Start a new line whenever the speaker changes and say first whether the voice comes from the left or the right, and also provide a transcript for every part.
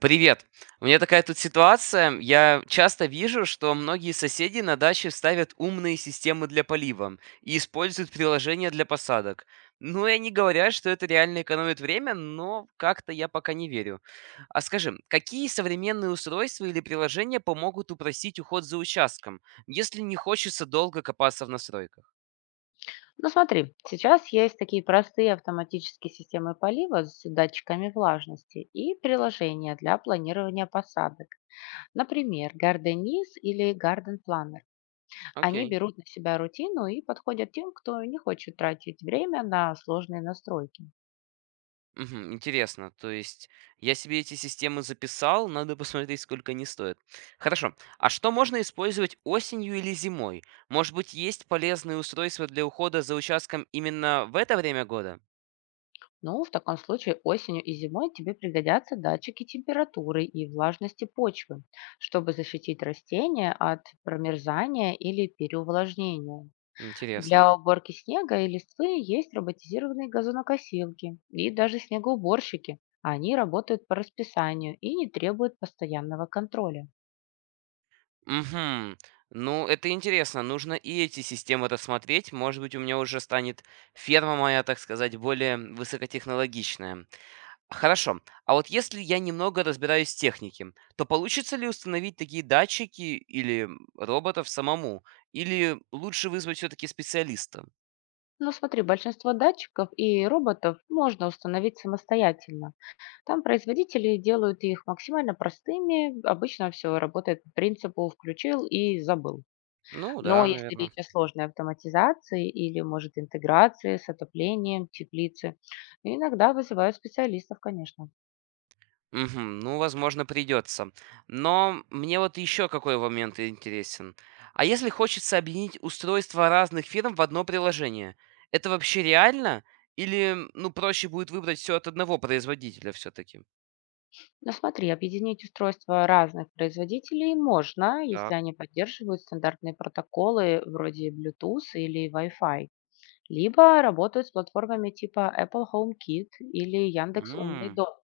right: Привет. У меня такая тут ситуация. Я часто вижу, что многие соседи на даче ставят умные системы для полива и используют приложения для посадок. Ну и они говорят, что это реально экономит время, но как-то я пока не верю. А скажи, какие современные устройства или приложения помогут упростить уход за участком, если не хочется долго копаться в настройках?
left: Ну смотри, сейчас есть такие простые автоматические системы полива с датчиками влажности и приложения для планирования посадок. Например, Gardenis или Garden Planner. Они
right: Окей.
left: берут на себя рутину и подходят тем, кто не хочет тратить время на сложные настройки.
right: Мгм. Интересно. То есть я себе эти системы записал, надо посмотреть, сколько они стоят. Хорошо. А что можно использовать осенью или зимой? Может быть, есть полезные устройства для ухода за участком именно в это время года?
left: Ну, в таком случае осенью и зимой тебе пригодятся датчики температуры и влажности почвы, чтобы защитить растения от промерзания или переувлажнения.
right: Интересно.
left: Для уборки снега и листвы есть роботизированные газонокосилки и даже снегоуборщики. Они работают по расписанию и не требуют постоянного контроля.
right: Угу. Ну, это интересно. Нужно и эти системы рассмотреть. Может быть, у меня уже станет ферма моя, так сказать, более высокотехнологичная. Хорошо. А вот если я немного разбираюсь в технике, то получится ли установить такие датчики или роботов самому? Или лучше вызвать все-таки специалиста?
left: Но смотри, большинство датчиков и роботов можно установить самостоятельно. Там производители делают их максимально простыми. Обычно все работает по принципу «включил и забыл».
right: Ну
left: Но
right: да,
left: если
right: наверное.
left: речь о сложной автоматизации или, может, интеграции с отоплением, теплицы, иногда вызывают специалистов, конечно.
right: Угу, ну, возможно, придется. Но мне вот еще какой момент интересен. А если хочется объединить устройства разных фирм в одно приложение, это вообще реально? Или, ну, проще будет выбрать все от одного производителя все-таки?
left: Но смотри, объединить устройства разных производителей можно, если
right: Так.
left: они поддерживают стандартные протоколы вроде Bluetooth или Wi-Fi, либо работают с платформами типа Apple HomeKit или Яндекс Умный
right: М.
left: дом.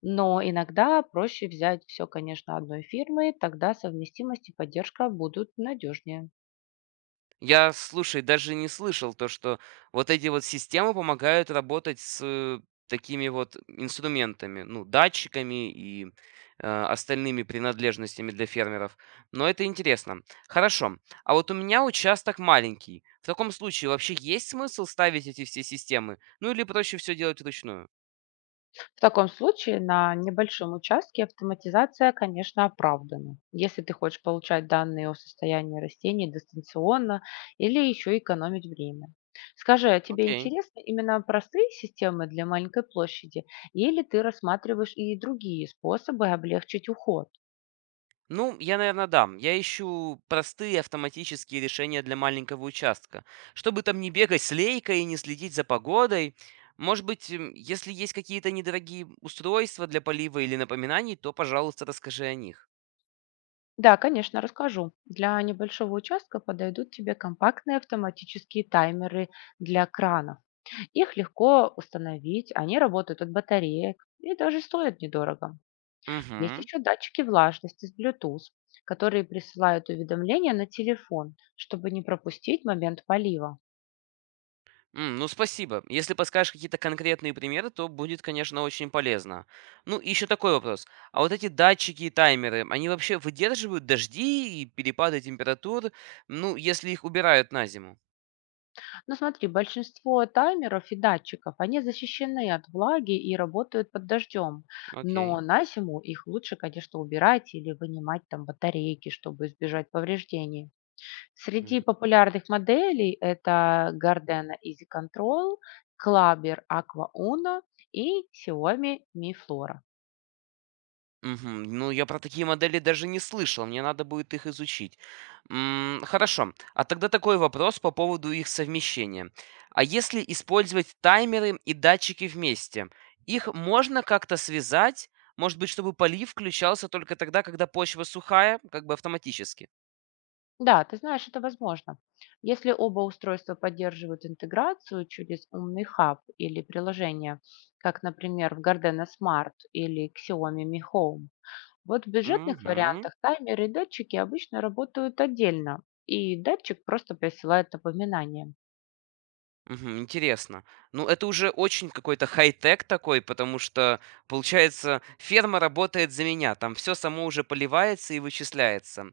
left: Но иногда проще взять все, конечно, одной фирмы, тогда совместимость и поддержка будут надежнее.
right: Я, слушай, даже не слышал то, что вот эти вот системы помогают работать с такими вот инструментами, ну, датчиками и остальными принадлежностями для фермеров. Но это интересно. Хорошо. А вот у меня участок маленький. В таком случае вообще есть смысл ставить эти все системы? Ну или проще все делать вручную?
left: В таком случае на небольшом участке автоматизация, конечно, оправдана, если ты хочешь получать данные о состоянии растений дистанционно или еще экономить время. Скажи, а тебе
right: Окей.
left: интересны именно простые системы для маленькой площади или ты рассматриваешь и другие способы облегчить уход?
right: Ну, я, наверное, дам. Я ищу простые автоматические решения для маленького участка, чтобы там не бегать с лейкой и не следить за погодой. Может быть, если есть какие-то недорогие устройства для полива или напоминаний, то, пожалуйста, расскажи о них.
left: Да, конечно, расскажу. Для небольшого участка подойдут тебе компактные автоматические таймеры для кранов. Их легко установить, они работают от батареек и даже стоят недорого. Есть
right: Угу.
left: еще датчики влажности с Bluetooth, которые присылают уведомления на телефон, чтобы не пропустить момент полива.
right: Ну, спасибо. Если подскажешь какие-то конкретные примеры, то будет, конечно, очень полезно. Ну, и еще такой вопрос. А вот эти датчики и таймеры, они вообще выдерживают дожди и перепады температур, ну, если их убирают на зиму?
left: Но смотри, большинство таймеров и датчиков, они защищены от влаги и работают под дождем. Но
right: Окей.
left: на зиму их лучше, конечно, убирать или вынимать там батарейки, чтобы избежать повреждений. Среди популярных моделей это Gardena Easy Control, Klaviyo Aqua Uno и Xiaomi Mi Flora.
right: Мгм. Ну, я про такие модели даже не слышал, мне надо будет их изучить. Хорошо, а тогда такой вопрос по поводу их совмещения. А если использовать таймеры и датчики вместе, их можно как-то связать? Может быть, чтобы полив включался только тогда, когда почва сухая, как бы автоматически?
left: Да, ты знаешь, это возможно. Если оба устройства поддерживают интеграцию через умный хаб или приложение, как, например, в Gardena Smart или Xiaomi Mi Home. Вот в бюджетных
right: Угу.
left: вариантах таймеры и датчики обычно работают отдельно, и датчик просто присылает напоминание.
right: Мгм. Интересно. Ну, это уже очень какой-то хай-тек такой, потому что, получается, ферма работает за меня. Там все само уже поливается и вычисляется.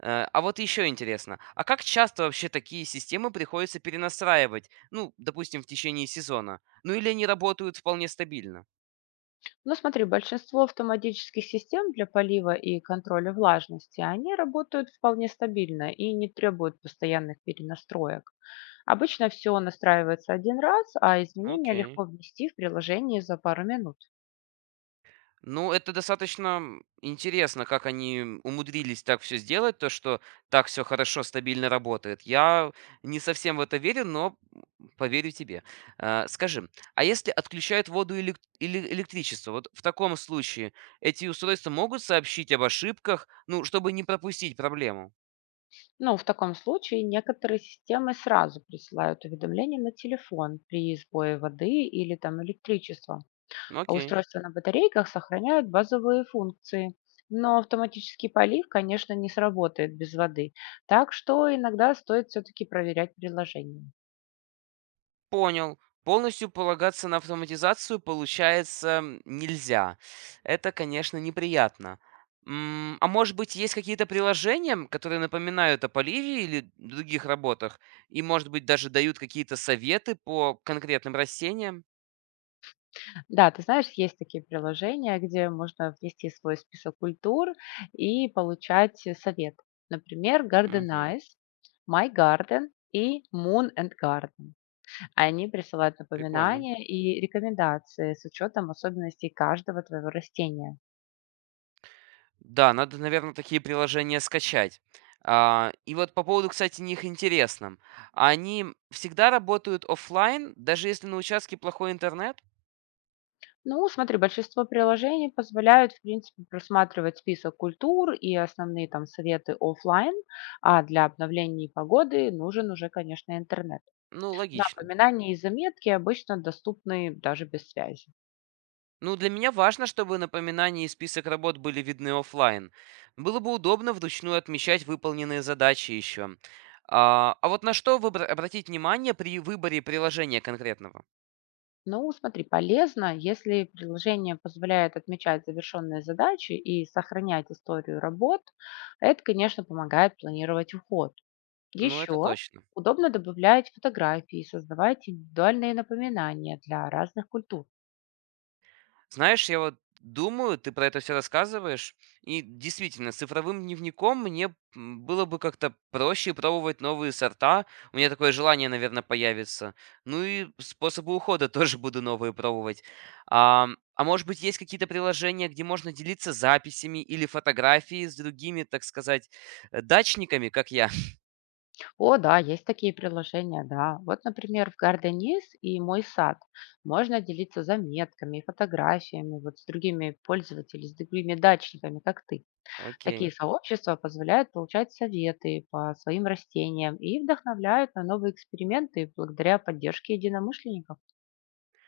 right: А вот еще интересно, а как часто вообще такие системы приходится перенастраивать? Ну, допустим, в течение сезона. Ну, или они работают вполне стабильно?
left: Ну, смотри, большинство автоматических систем для полива и контроля влажности, они работают вполне стабильно и не требуют постоянных перенастроек. Обычно все настраивается один раз, а изменения
right: Окей.
left: легко внести в приложение за пару минут.
right: Ну, это достаточно интересно, как они умудрились так все сделать, то, что так все хорошо, стабильно работает. Я не совсем в это верю, но поверю тебе. Скажи, а если отключают воду или электричество, вот в таком случае эти устройства могут сообщить об ошибках, ну, чтобы не пропустить проблему?
left: Ну, в таком случае некоторые системы сразу присылают уведомления на телефон при сбое воды или там электричества,
right: Ну,
left: а
right: окей.
left: устройства на батарейках сохраняют базовые функции. Но автоматический полив, конечно, не сработает без воды. Так что иногда стоит все-таки проверять приложение.
right: Понял. Полностью полагаться на автоматизацию, получается, нельзя. Это, конечно, неприятно. А может быть, есть какие-то приложения, которые напоминают о поливе или других работах, и, может быть, даже дают какие-то советы по конкретным растениям?
left: Да, ты знаешь, есть такие приложения, где можно ввести свой список культур и получать совет. Например,
right: Мгм.
left: Gardenize, My Garden и Moon and Garden. Они присылают
right: Прикольно.
left: напоминания и рекомендации с учетом особенностей каждого твоего растения.
right: Да, надо, наверное, такие приложения скачать. А, и вот по поводу, кстати, них интересно. Они всегда работают оффлайн, даже если на участке плохой интернет?
left: Ну, смотри, большинство приложений позволяют, в принципе, просматривать список культур и основные там советы оффлайн, а для обновлений погоды нужен уже, конечно, интернет.
right: Ну, логично.
left: Напоминания и заметки обычно доступны даже без связи.
right: Ну, для меня важно, чтобы напоминания и список работ были видны оффлайн. Было бы удобно вручную отмечать выполненные задачи еще. А вот на что обратить внимание при выборе приложения конкретного?
left: Ну, смотри, полезно, если приложение позволяет отмечать завершенные задачи и сохранять историю работ, это, конечно, помогает планировать уход.
right: Ну, это
left: Еще
right: точно.
left: удобно добавлять фотографии и создавать индивидуальные напоминания для разных культур.
right: Знаешь, я вот думаю, ты про это все рассказываешь, и действительно, с цифровым дневником мне было бы как-то проще пробовать новые сорта, у меня такое желание, наверное, появится. Ну и способы ухода тоже буду новые пробовать. А, а может быть, есть какие-то приложения, где можно делиться записями или фотографией с другими, так сказать, дачниками, как я?
left: О, да, есть такие приложения, да. Вот, например, в Gardenies и Мой сад можно делиться заметками, и фотографиями вот с другими пользователями, с другими дачниками, как ты. Такие
right: Окей.
left: сообщества позволяют получать советы по своим растениям и вдохновляют на новые эксперименты благодаря поддержке единомышленников.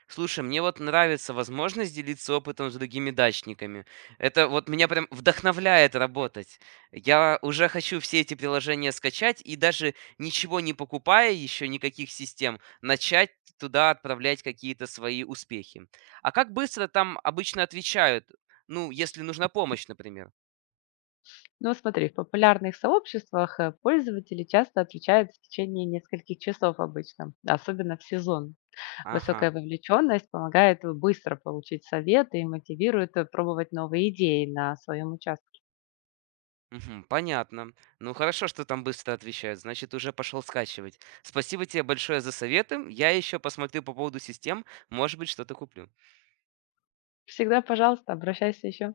right: Слушай, мне вот нравится возможность делиться опытом с другими дачниками. Это вот меня прям вдохновляет работать. Я уже хочу все эти приложения скачать и даже ничего не покупая еще никаких систем, начать туда отправлять какие-то свои успехи. А как быстро там обычно отвечают? Ну, если нужна помощь, например.
left: Ну, смотри, в популярных сообществах пользователи часто отличаются в течение нескольких часов обычно, особенно в сезон.
right: Ага.
left: Высокая вовлеченность помогает быстро получить советы и мотивирует пробовать новые идеи на своем участке.
right: Мгм. Понятно. Ну хорошо, что там быстро отвечают, значит, уже пошел скачивать. Спасибо тебе большое за советы. Я еще посмотрю по поводу систем, может быть, что-то куплю.
left: Всегда, пожалуйста, обращайся еще.